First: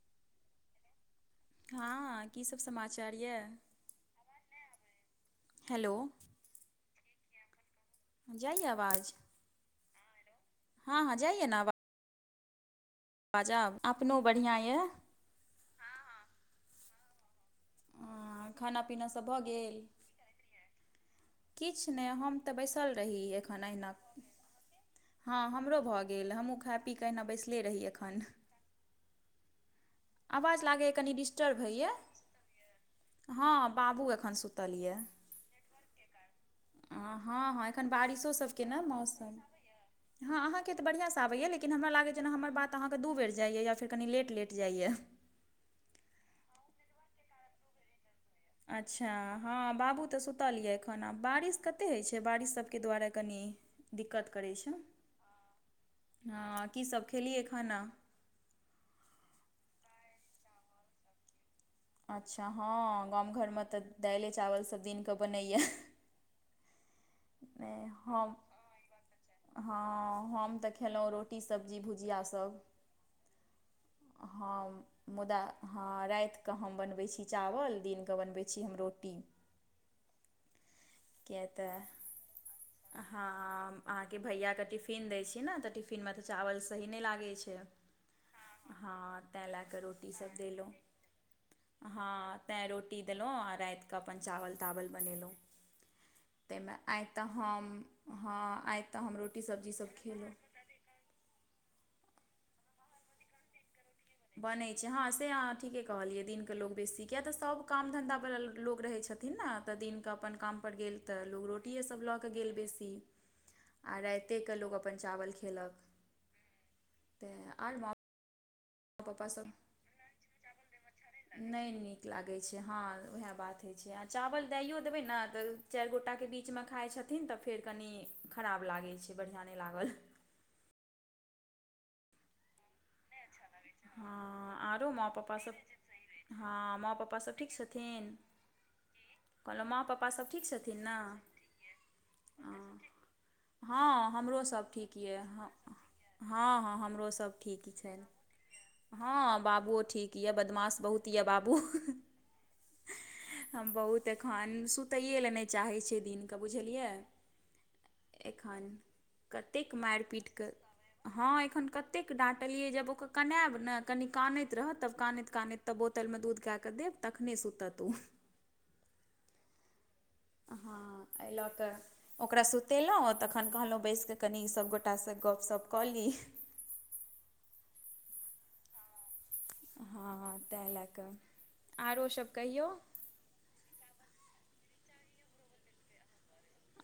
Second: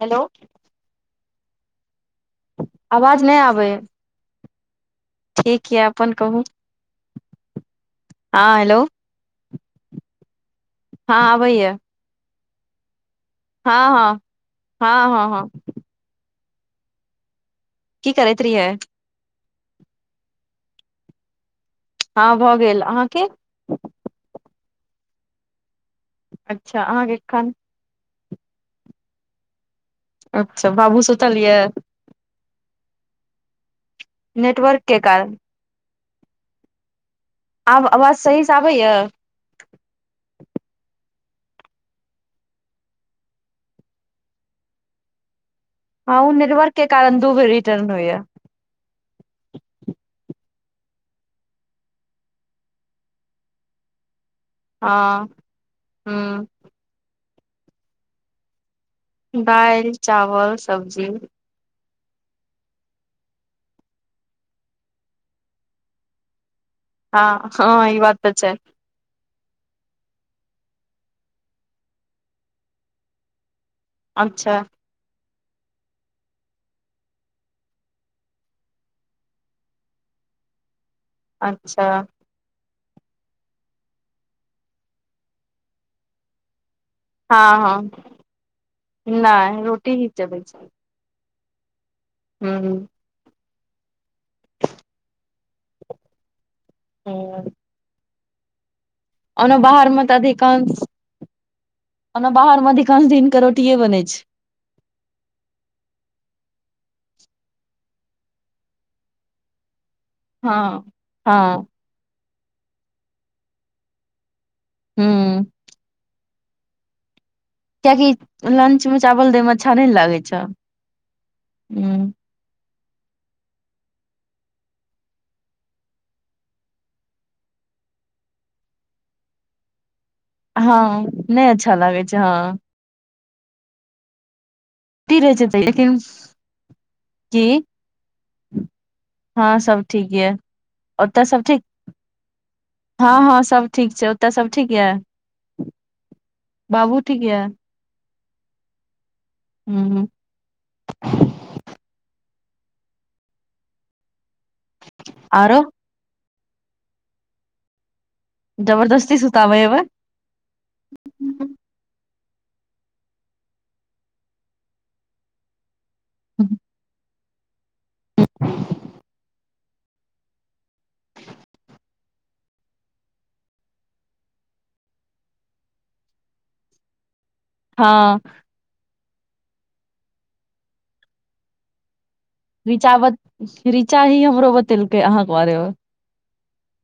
Hello हँ कीसब समाचार आवाज नहि यै। आबै य। ठीक या हेलो अपन कहू? हँ जाइयै हेलो आवाज? हँ हँ जाइयै न आवा बाजाब हँ हँ अपनो बढ़िआँ यऽ? हँ हँ- हँ की करैत आँ रहियै खाना पीना सब भऽ गेल? किछ नहि हँ हम तऽ भऽ गेल बैसल रही अहाँके ए खन अहिना हँ हमरो भऽ गेल हमहुँ खा अच्छा पीक कऽ अहाँके अहिना एखन बैसले रही एखन। आवाज अच्छा लागैए बाबू कनी सुतल डिस्टर्ब यऽ होइए, हँ बाबू एखन सुतल नेटवर्क के कारण अ हँ-हँ आब अखन आवाज बारिशो सही से सबके ने आबैय मौसम हँ अहाँके तऽ बढ़िआँस आबैया लेकिन हमरा लागैया छै, जे हमर बात अहाँके दू बेर जाइए या फेर कनि लेट लेट जाइए। हँ ओ नेटवर्क के कारण दू बेर रिटर्न होइ या। अच्छा हँ बाबू तऽ सुतल यए एखन आब, बारिश कतेक होइ छै, बारिश सबके दुआरे कनि दिक्कत करै छै, हँ हूँ हँ कीसब खेलियै खाना? दायल, चावल, सब्जी अच्छा हँ गाम घरमे तऽ दायले चावल सब दिनकऽ बनैया। हँ-हँ ई बात तऽ हम छै। हँ हम तऽ खेलहुँ रोटी, सब्जी, भुजियासब। अच्छा हां मुदा हँ रायतकऽ हम बनबै छी चावल दिनकऽ बनबै छी हम रोटी। किया तऽ अच्छा हहां अहाँके भैया के टिफिन दय छी ने, तऽ टिफिन मे तऽ चावल सही न‌इ लागै लगै हँ छै हँ ह तैं नहि लक‌अ ही रोटी सब चलै छै देलौ। हँ हूँ तैं रोटी देलहुँ आ राइतकऽ अपन चावल तावल बनेलहुँ। तै मे आइ तऽ हूँ हम हँ आइ तऽ हम रोटी ओना सब्जीसभ बाहरमे तऽ खेलहुँ अधिकांश, ओना बाहरमे अधिकांश दिन क रोटीए बनै छै। बनैय छै, हँ से अहाँ ठीके कहलियै दिनक लोक बेसी किया तऽ सब काम धन्धा वला लोक रहैत छथि थिन न तऽ दिनक अपन हँ कामपर गेल तऽ लोग हँ रोटीए सब लऽ कऽ गेल बेसी। आ राइते क लोग अपन चावल हूँ खेलक तै और की लंच में चावल देय में अच्छा न‌इ लागे छौ? हुं होइ छै, ह वाहा बात होइ छै आ चावल दैयौ देबै ने त चायर गोटा के बीच में खाइ छैथ छथिन तऽ फेर कनी खराब लागै छै, बढ़िआँ न‌इ लागल। हाँ न‌इ अच्छा लागै छै हँ। न‌इ अच्छा लागैय छै। हाँ माँ टी रहै पपा छै सब, तऽ लेकिन हँ माँ पपा सब की ठीक छथिन? कहलौ माँ पप्पा सब ठीक छथिन न? ओतऽ सब ठीक हँ सब हँ ठीक छै ओतऽ सब हमरोसब ठीक यऽ यए। हँ हँ बाबू हमरो सब यऽ ठीक छैन, हँ बाबुओ हूँ ठीक यए बदमाश बहुत तिया बाबु, हम बहुत अखन सुत सुतैय ला न‌इ आरो चाहै छै दिन क बुझलियै? एखन जबरदस्ती सुताबै कतेक एबै माइर पीटक, हँ एखन कतेक डाँट कहलियै जब ओ कनाब ने कनि कानैत रहत, तब कानैत -कानैत तब बोतलमे दूध कए कऽ देब त कनी सुतत ओ ह ऐ लक‌अ ओकरा सुतेलहुँ तखन कहलहुँ बैसि कऽ कनि सब गोटास गप्पशप्प कऽ ली। हाँ हँ तैं ल कऽ आरो सब कही? रीचा ब रीचा ही हमरो बतेलकै अहा के बारे मे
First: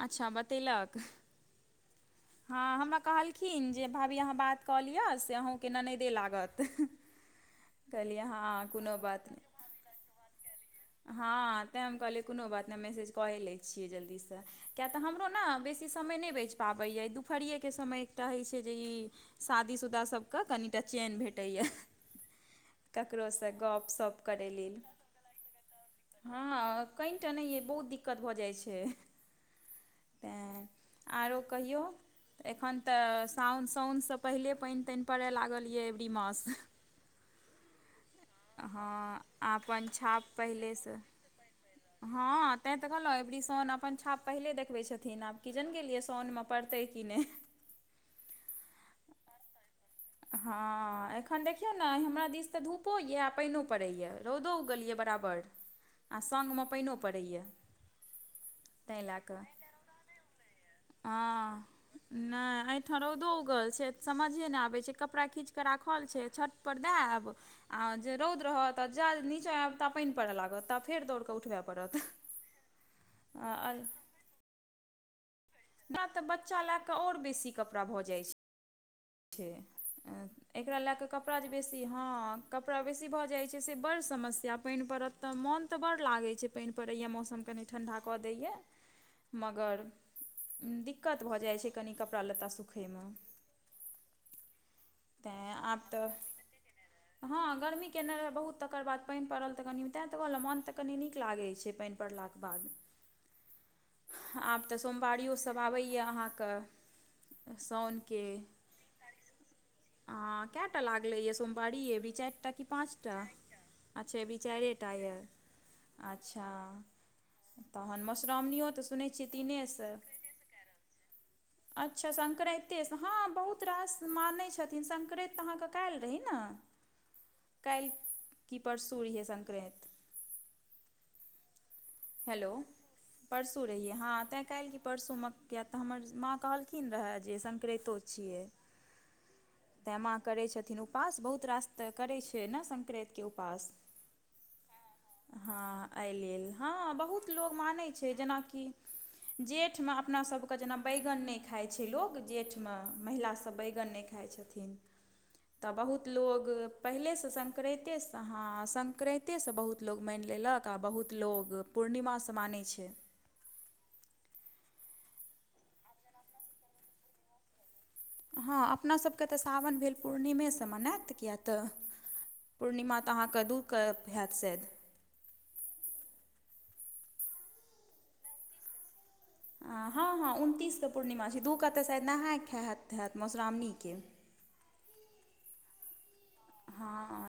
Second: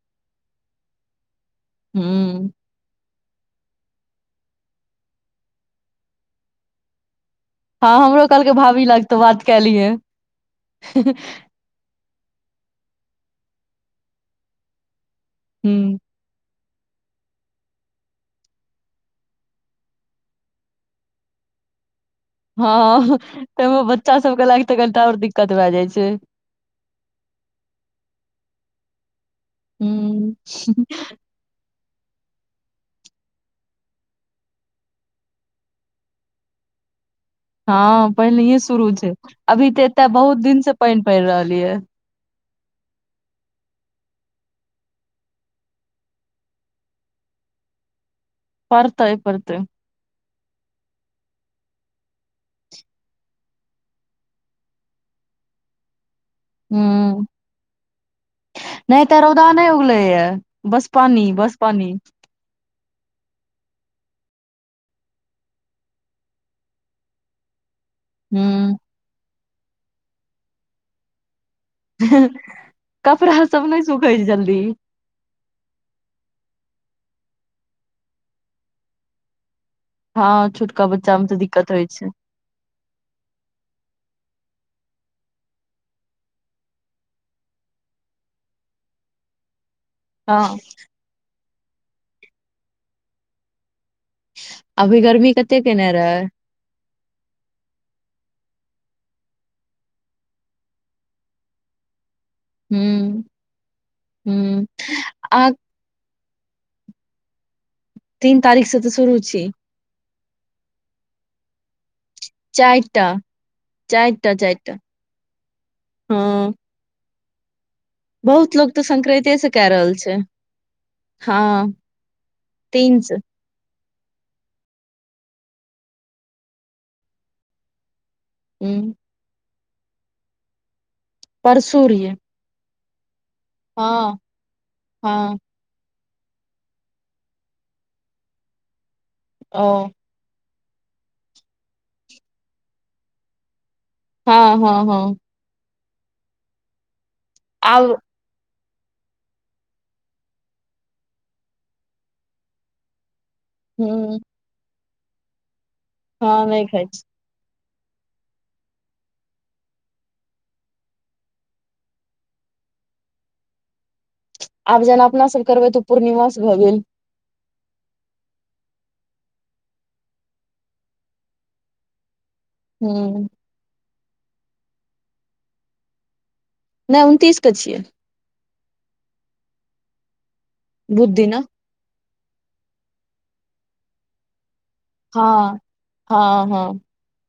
अच्छा बतेलक? हूं हँ हमरा कहलखिन जे भाभी अहाँ बात कऽ लिअ से अहूँके ननैदे लागत। [inaudible] हँ हमरो कहलकै हँ भाभी कोनो लगतौ नहि बात क लियै। हँ तैं हम कहलियै कोनो बात न‌इ मैसेज क‌ऐ लै छियै जल्दीस। किया तऽ हमरो न बेसी हूँ समय न‌इ बैच पाबैय, दुपहरियेके समय एकटा होइ छै जे ई शादी- शुदा सबके कनिटा चेन भेटैए। हँ ककरोसँ ताहिमे बच्चा गपशप सब के करय लायक तऽ लेल कनिटा और दिक्कत भए जाइ छै। हँ कनिटा न‌इ अइ बहुत दिक्कत भऽ जाइ छै। हूं उं आरो कहियौ? एखन त साउन साओन सँ पहिले पानि तानि परे लागल एबरी मास हँ पहिनैहे हँ शुरू छै, अभी त अपन एत छाप बहुत दिन से पहिलेसँ पानि पड़ि रहल ये हँ तें त कहलहुँ अबरी साउन अपन छाप पहिले देखबैत छथिन आब कि जाने गेलियै साउनमे पड़तै कि नै पड़तै- पड़तै। हँ एखन देखियौ ने आइ हमरा दिस त धूपो या आ पानिओ पड़ैएा रौदो उगल या बराबर आ सङ्गमे पाइनो परैया। नै एत रौदा नहि उगलै या बस पानी बस पानी। नै ऐठ रौदो उगल छै समझे नै आबै कपड़ा खिंचक राखल छै छत पर दै आएब आ जे रौद हूं रहत। जा नीचाँ आएब ता पाइन पर लागत तब फेर दौड़क उठबेब। हें कपड़ा सब नै हमरा सुखै छै जल्दी। हमरा त बच्चा लएक और बेसी कपड़ा भ जाइ छै। हँ एकरा छोटका लए क बच्चा मे तऽ कपड़ा जे दिक्कत बेसी होइ छै हँ। कपड़ा बेसी भ जाइ छै से बड समस्या पाइन परत त मोन त बड़ लागै छै। पाइन परैया मौसम कनि ठण्डा क दैया मगर। हँ दिक्कत भ जाइ छै कनि कपड़ा लत्ता सुखैमे। अभी गर्मी तैँ कते आब केने तऽ रहै। हँ गर्मी केने रहै बहुत तकर बाद पाइन पड़ल त कनि तैं त कहलौं मोन त कनी नीक लागै छै पानि। परलाक बाद। हूं हूं आब त सोमवारियो अहाँ सब आबैए अहाँक साउन। तीन तारिख सं त शुरु छैै। ह केए टा लगलैए य सोमवारी ऐ बी चारिटा कि पाँचटा अच्छा चारिटा एबी चारिटा चाइरे टा यै। अच्छा हँ तहन बहुत मधुश्रावणी लोक तऽ त सुनै छियै संक्रान्ते से तीने कए रहल सं। छै हँ अच्छा संक्राते स तीन से हँ बहुत बहुत रास मानय छथिन संक्रांत त अहाँक काइल रहि न काइल। कि ह परसू रहय संक्रांत। परसू रीहे। हेलो परसू रहै हँ तें काइल की परसू म। हँ किए त हमर माँ कहलखिन रहए जे संक्राइतो छियै। ओ माँ करै छथिन उपास बहुत रास त करै छै न संक्राइतके उपास। हँ हँ हँ। हँ एइ लेल हँ बहुत लोग मानै आब छै जेनाकि जेठमे अपना सभके जेना बैगन नै खाइ छै लोक जेठमे महिला बैगन नै ह खाइ छथिन त बहुत हँ लोग नहि खाइ छी पहिले स सँ। संक्राइते स हँ संक्राइते स बहुत लोग मानि लेलक आ बहुत लोग पूर्णिमा स मानै छै। आब जेना अपना सब करबै त पूर्णिमा स भ गेल। हँ अपना सबके त सावन भेल पूर्णिमेस मनाएत किए त पूर्णिमा त ह अहाँके दू क हैत सैद। नै उनतीस क छियै। ह हँ हँ उनतीसक बुध पूर्णिमा छै दिना दू क त शायद नहाय खाय हैत हैत मधुश्रावणीके। हँ हँ हँ ह। हँ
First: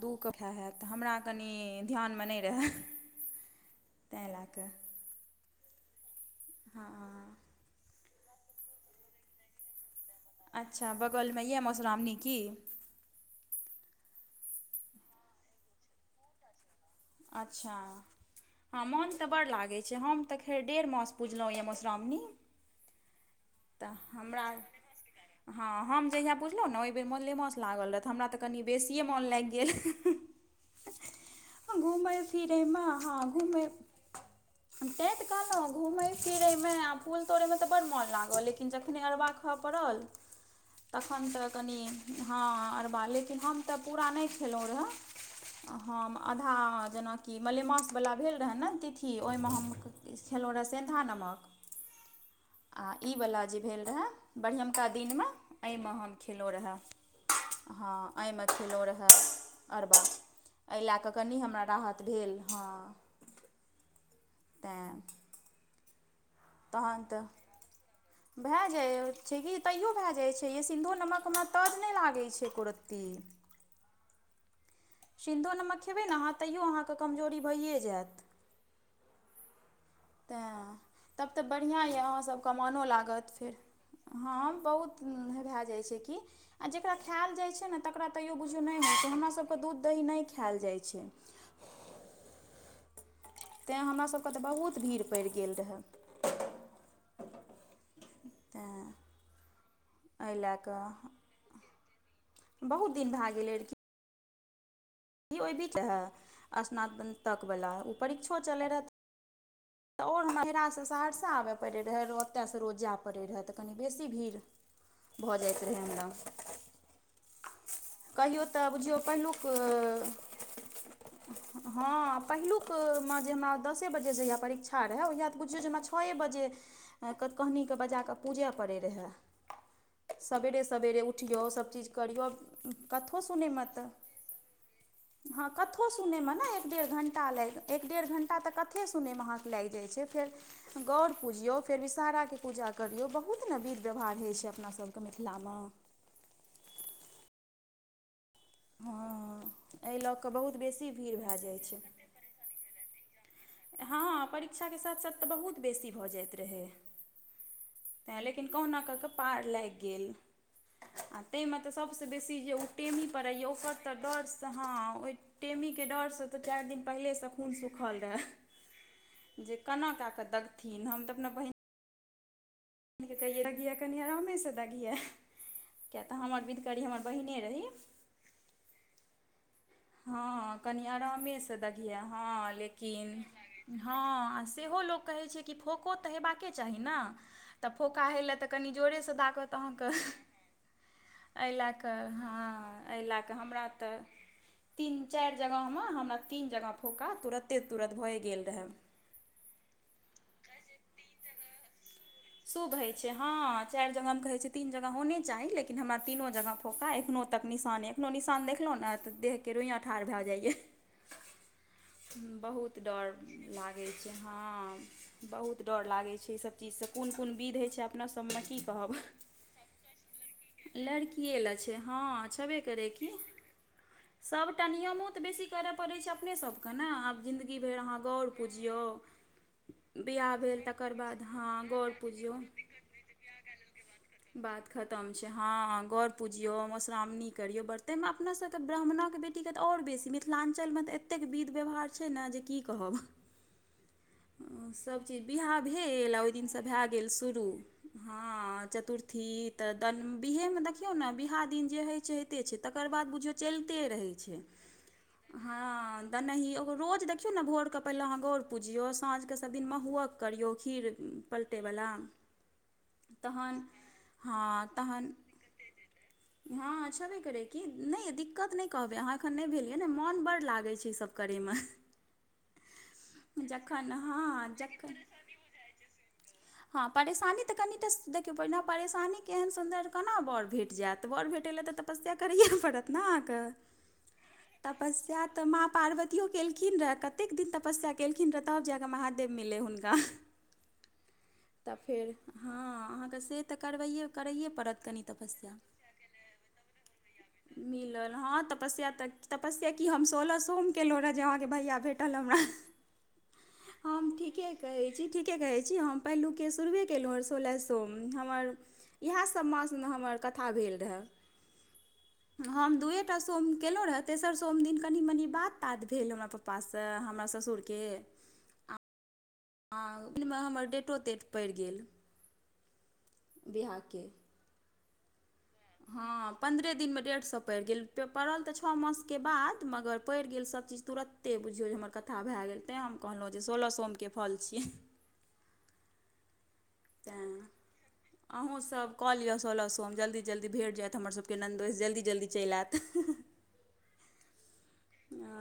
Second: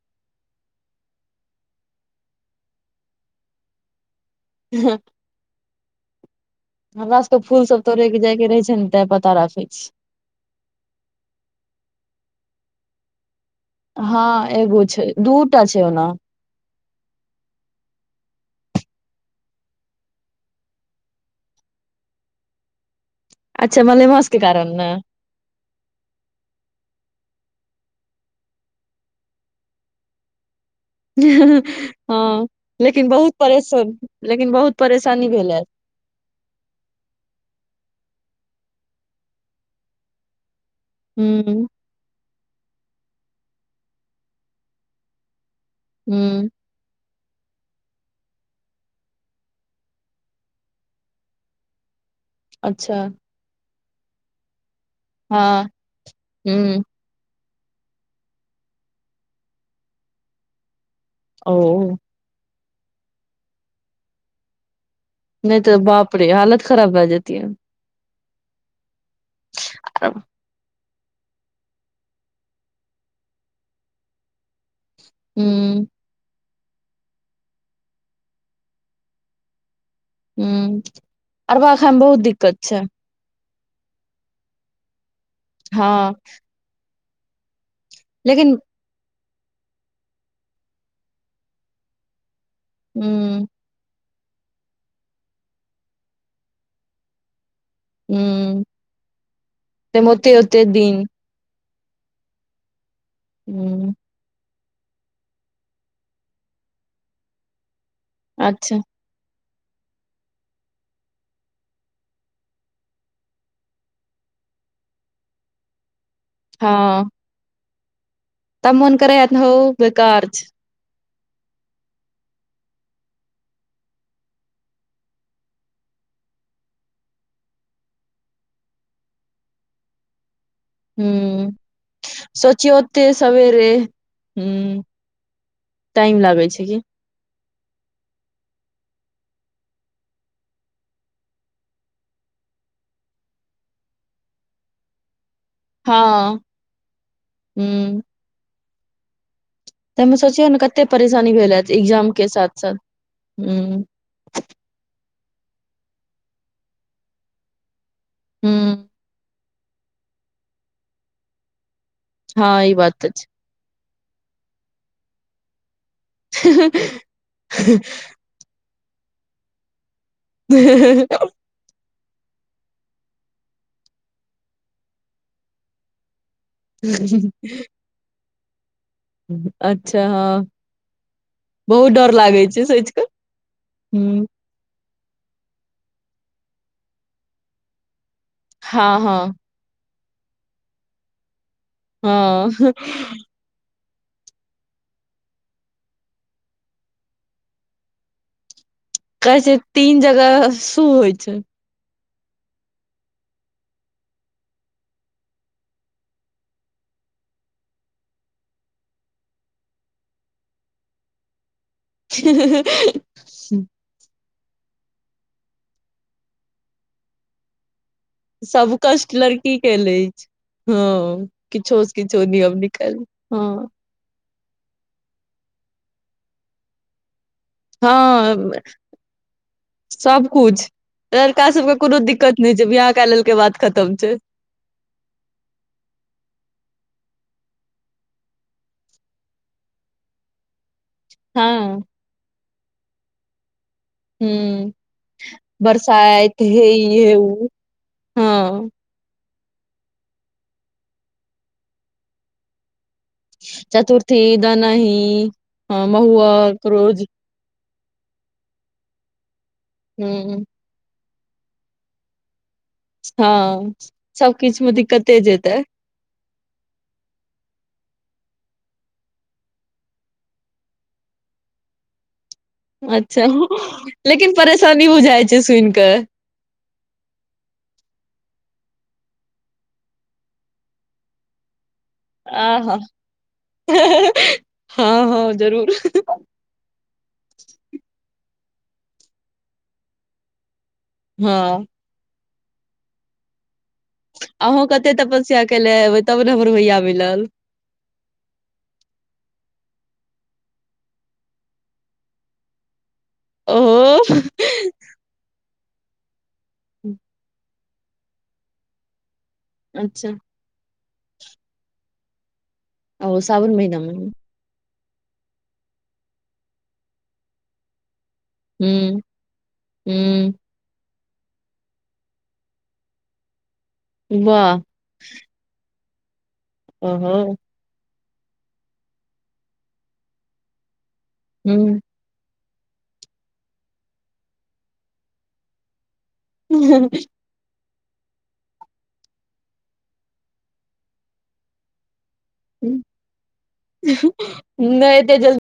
दू क हे हैत हमरा कनी ध्यानमे नै रहए। तै ल क ह [inaudible] हमरा हँ सबके फूल सब तोरै के जाइके रहै छै न तें पता राखै छि। अच्छा बगलमे यऽ मधुश्रावणी की? हँ एगो छै दूटा छै ओनाॅं। अच्छा। हँ मोन तऽ बड लागैत छै हम तऽ खैर डेढ़ मांस पुजलहुँ यए मधुश्रावणी। अच्छा तऽ मलेमांसके हमरा कारण ने। हँ हम जहिया पुजलहुँ ने ओहि बेर मोलेमास लागल रऽह त हमरा तऽ कनि बेसिए मोन लागि गेल। घूमय हँ फिरय मे लेकिन हँ बहुत घूमय परेशान लेकिन बहुत तेंत परेशानी भेल ह कहलहुॅं घूमय फिरयमे आ फूल तोड़यमे तऽ बड् मोन लागल लेकिन जखन अरवा खा पड़लऽ। तखन तऽ हुँ कनी हँ अरबा लेकिन हम तऽ पूरा नहि खेलहुॅँ रहऽ हँ हुँ आधा आ जेना कि मलेमासवला भेल रहए ने तिथि ओहिमे हम खेलहुँ रहए सेन्धा नमक। आ अच्छा ईवला जे भेल रहए बढ़ियमका दिनमे हँ एहिमे हम खेलहुँ रहए हुँ हाॅं एहिमे खेलहुँ रहऽ अरबा एहि लऽ कऽ कनि हमरा ओ राहत भेल हँ। तऽ नहि तऽ बाप रे हालत खराब तहन भए जेतीयै। भए जाइ छै कि तैयो भए जाइ छै। सिन्धो नमकमे तऽज नहि लागैत छै एको रत्ती सिन्धो नमक हुँ खेबै नऽ आहाॅं तैइयो अहाँक कमजोरी भऽए जाऽयत। तेॅं हुँ तब ते अरबा बढ़ियाॅं ये खायमे बहुत आहाॅं सबकऽ दिक्कत छै मऽनो लाग गत फेर। हाॅं बहुत उन्नह भऽ जायत छै हँ की आ जेकरा खायल जाय ने तकरा तैयो लेकिन किछु नय होयत छै। हमरा सब क दुध दही नै खायल जाईत छै। हू। तैँ हमरासभके तऽ बहुत भीड़ पड़ि गेल रहए। हुं तेँ ताहि मे एहि लए ओते-ओते कऽ दिन। बहुत दिन भए गेलय‌ रहऽ। हुँ ई ओहि बीच रहै स्नातक वला ओ परीक्षो चलै अच्छा रहऽ तऽ आओर हमरा नहिरासँ सहरसा आबय पड़ैत रहए ओतयसँ रोज जाय पड़ैत रहए तऽ कनि बेसी भीड़ भऽ जाइत रहै हमरा। हँ। कहियौ तऽ तब बुझियौ मोन करै हैत पहिलुक हौ बेकार छै हँ पहिलुकमऽ जे हमरा दसे बजेसँ परीक्षा ठा रहै ओहिया तऽ बुझियौ जे हमरा छऐ बजे कखकहनी कऽ बजा कऽ पुजऽ पड़ैय रहैय सबेरे स सबेरे उठियौ हुँ सबचीज करियौ सोचियौ ओते कऽथो सुनैमे सवेरे तऽ हुँ हँ कथो टाइम सुनयमे लागै ने छै एक कि डेढ़ घण्टा लागि एक डेढ़ घण्टा तऽ कथे सुन म लागि जाइ छै फेर गौर पूजियौ फेर विषहराके पूजा करियौ बहुत नेॅं विध व्यवहार होइत छै अपनासभके मिथिलामे। हाॅं हुं। हँ एहि लऽ कऽ बहुत बेसी भीड़ भए जाइत छै। एक्जाम के साथ-साथ। हँ परीक्षाके साथ-साथ तऽ बहुत बेसी भऽ जाइत रहै। तैँ लेकिन हुँ कहुना कऽ कऽ पार लागि गेल आ ताहिमे आ सबसऽ बेसी जे हँ ओ ई बात टेमी तऽ छै। पऽरय ओकर तऽ डोड़सऽ हाॅं, ओय टेमी केर डोड़सऽ सँ तऽ चारि दिन पहिलेसँ खून सुूखल रऽहै। जे केना कए कऽ दगथिन हम तऽ अपना दगिहा कनि आरामे से दगिहा किया तऽ हमर विध। करी हमर बहिने रही कर। अच्छा। हँ हाॅं कनि आरामेसँ बहुत दगिहा डर लागै हाॅंं छै सोचि कऽ लेकिन। हुँ। हाॅं आ सेहो लोक कहैत छैं। त फोको तऽ हेबाके चाही ने तऽ फोका होय लए तऽ कनि हँ जोरे सऽ हँ दागह की। ताँ एहि लऽ कऽ हँ एहि लऽ कऽ हमरा तऽ। तीन चारि जगहमे हमरा तीन जगह फोका तुरते तुरत भए गेल रहय। कहै छै तीन जगह शुभ होइय छैं। शुभ होइत छै हाॅं चारि जगहमे कहैत छै तीन जगह होने चाही लेकिन हमरा तीनों जगह। फोका एखनो तक निशान एखनो निशान देखलहुँ ने तऽ देहके रोइयाँ ठाढ़ भए जाइया। [unintelligible] बहुत डर। लागै छै हाॅं बहुत डर लागै छै इ सभ चीजसँ कोन कोन विध होइ छैं। अपना सबमे में की सब कहब। कष्ट लड़की के अछि [unintelligible] हँ लड़किये लए छैं किछो से किछो हाॅं छेबे नियम करै निकालि की। हँ सभटा नियमो तऽ बेसी करय पड़ैत छैं अपनेसभकें ने आब ज़िन्दगी। इ भेल अहाॅं गौर हँ पुजीयौं सब बियाह भेल कुछ तकर बाद लड़का हाॅं। सबके कोनो दिक्कत नहि छै बियाह काय लेलकैय के बात खत्म छैं। बात खत्म छैं हाॅं गौर पुजियो मधुश्रावणी करियो बर्ते मे अपना सबके ब्राह्मणक बेटी। तीके तऽ आओर बेसी मिथिलाञ्चलमे तऽ एतेक विध हँ व्यवहार छै ने जे की कहब। [unintelligible] हॅं हुँ सभचीज विवाह भेल ओहि बरसाइत दिन सऽ। हे भए ई गेल हे शुरू उ हँ हाॅं चतुर्थ। थी तऽ बिहेमे देखियौ ने बियहा दिन जे होइत छै होइते छै तकर बाद बुझयों। चलते रहैय चतुर्थी छैय दनही हँ हाॅं महुआ दनहहियो रोज देख क्रोज छी। देखियौ ने भोरके पहिने अहाँ गौर पुजियौ साँझके सबदिन महुहक ह करियौ खीर। [unintelligible] पलटैवाला। तहन हँ सब किछ हाॅं मे तहन। दिक्कते जेतै [unintelligible] हाॅं छेबे करै कि नहि दिक्कत नहि कहबै अहाँ एखन नहि भेल यै ने मोन बड लागै छैं इ सभ करयमें। [inaudible] अच्छा लेकिन परेशानी बुझाइ छै सुनि कऽ। [unintelligible] हाॅं परेशानी तऽ कनिटा देखियौ प परेशानी केहन सुन्दर केना बड़ भेट जायत बड़ भेटै लए तऽ। तपस्या करैये आहा परत नें अहाॅं के हँ तपस्या हँ तऽ माॅं जरूर पार्वतीयों। केलखिन रहऽ कतेक दिन तपस्या केलखिन रहऽ तब जाकऽ महादेव मिले हुनका। हाॅं। तऽ फेर हाॅं अहाँके से तऽ करबैये। अहू कते तपस्या केने हेबैय तब ने हमर भैया मिलल। मिलल हाॅं तपस्या तऽ तपस्या की हम सोलह सोम केलहुँ रहय जे अहाँके भैया भेटल हमरा। [inaudible] हम ओहो ठीके कहैय छी ठीके कहैय छी हम पहिलुके शुरूए केलहुँ सोलस। सोम हमर यहा सब मास में अच्छा हमर कथा भेल रहा। हम दुएटा ओ सोम सावन महिना केलहुँ मे रहय तेसर। तोम दिन कनि मनि बात तात भेल, हमरा पापासँ, हमरा ससुर के,। हू। हाॅं, ओमे हमर डेटो तेट पड़ि गेल। बिहा के। वाह। हाॅं, पन्द्रे दिन मे ओहो डेट सब पड़ि गेलँ, पड़ल तऽ छह मासके बाद, मगर पड़ि गेल सबचीज तुरते, बुझियौ जे हूं हमर कते कथा भए गेल, ताॅं हम कहलहुँ, जे सोलह सोमके फोल छीयैं। [unintelligible] ता। अहूँसोभ कलियो सोलह सोम, जल्दी- जल्दी भेट जायत, हमर सब के नन्दोईस, जल्दी जल्दी चैल आत। नहि, एते जल्दी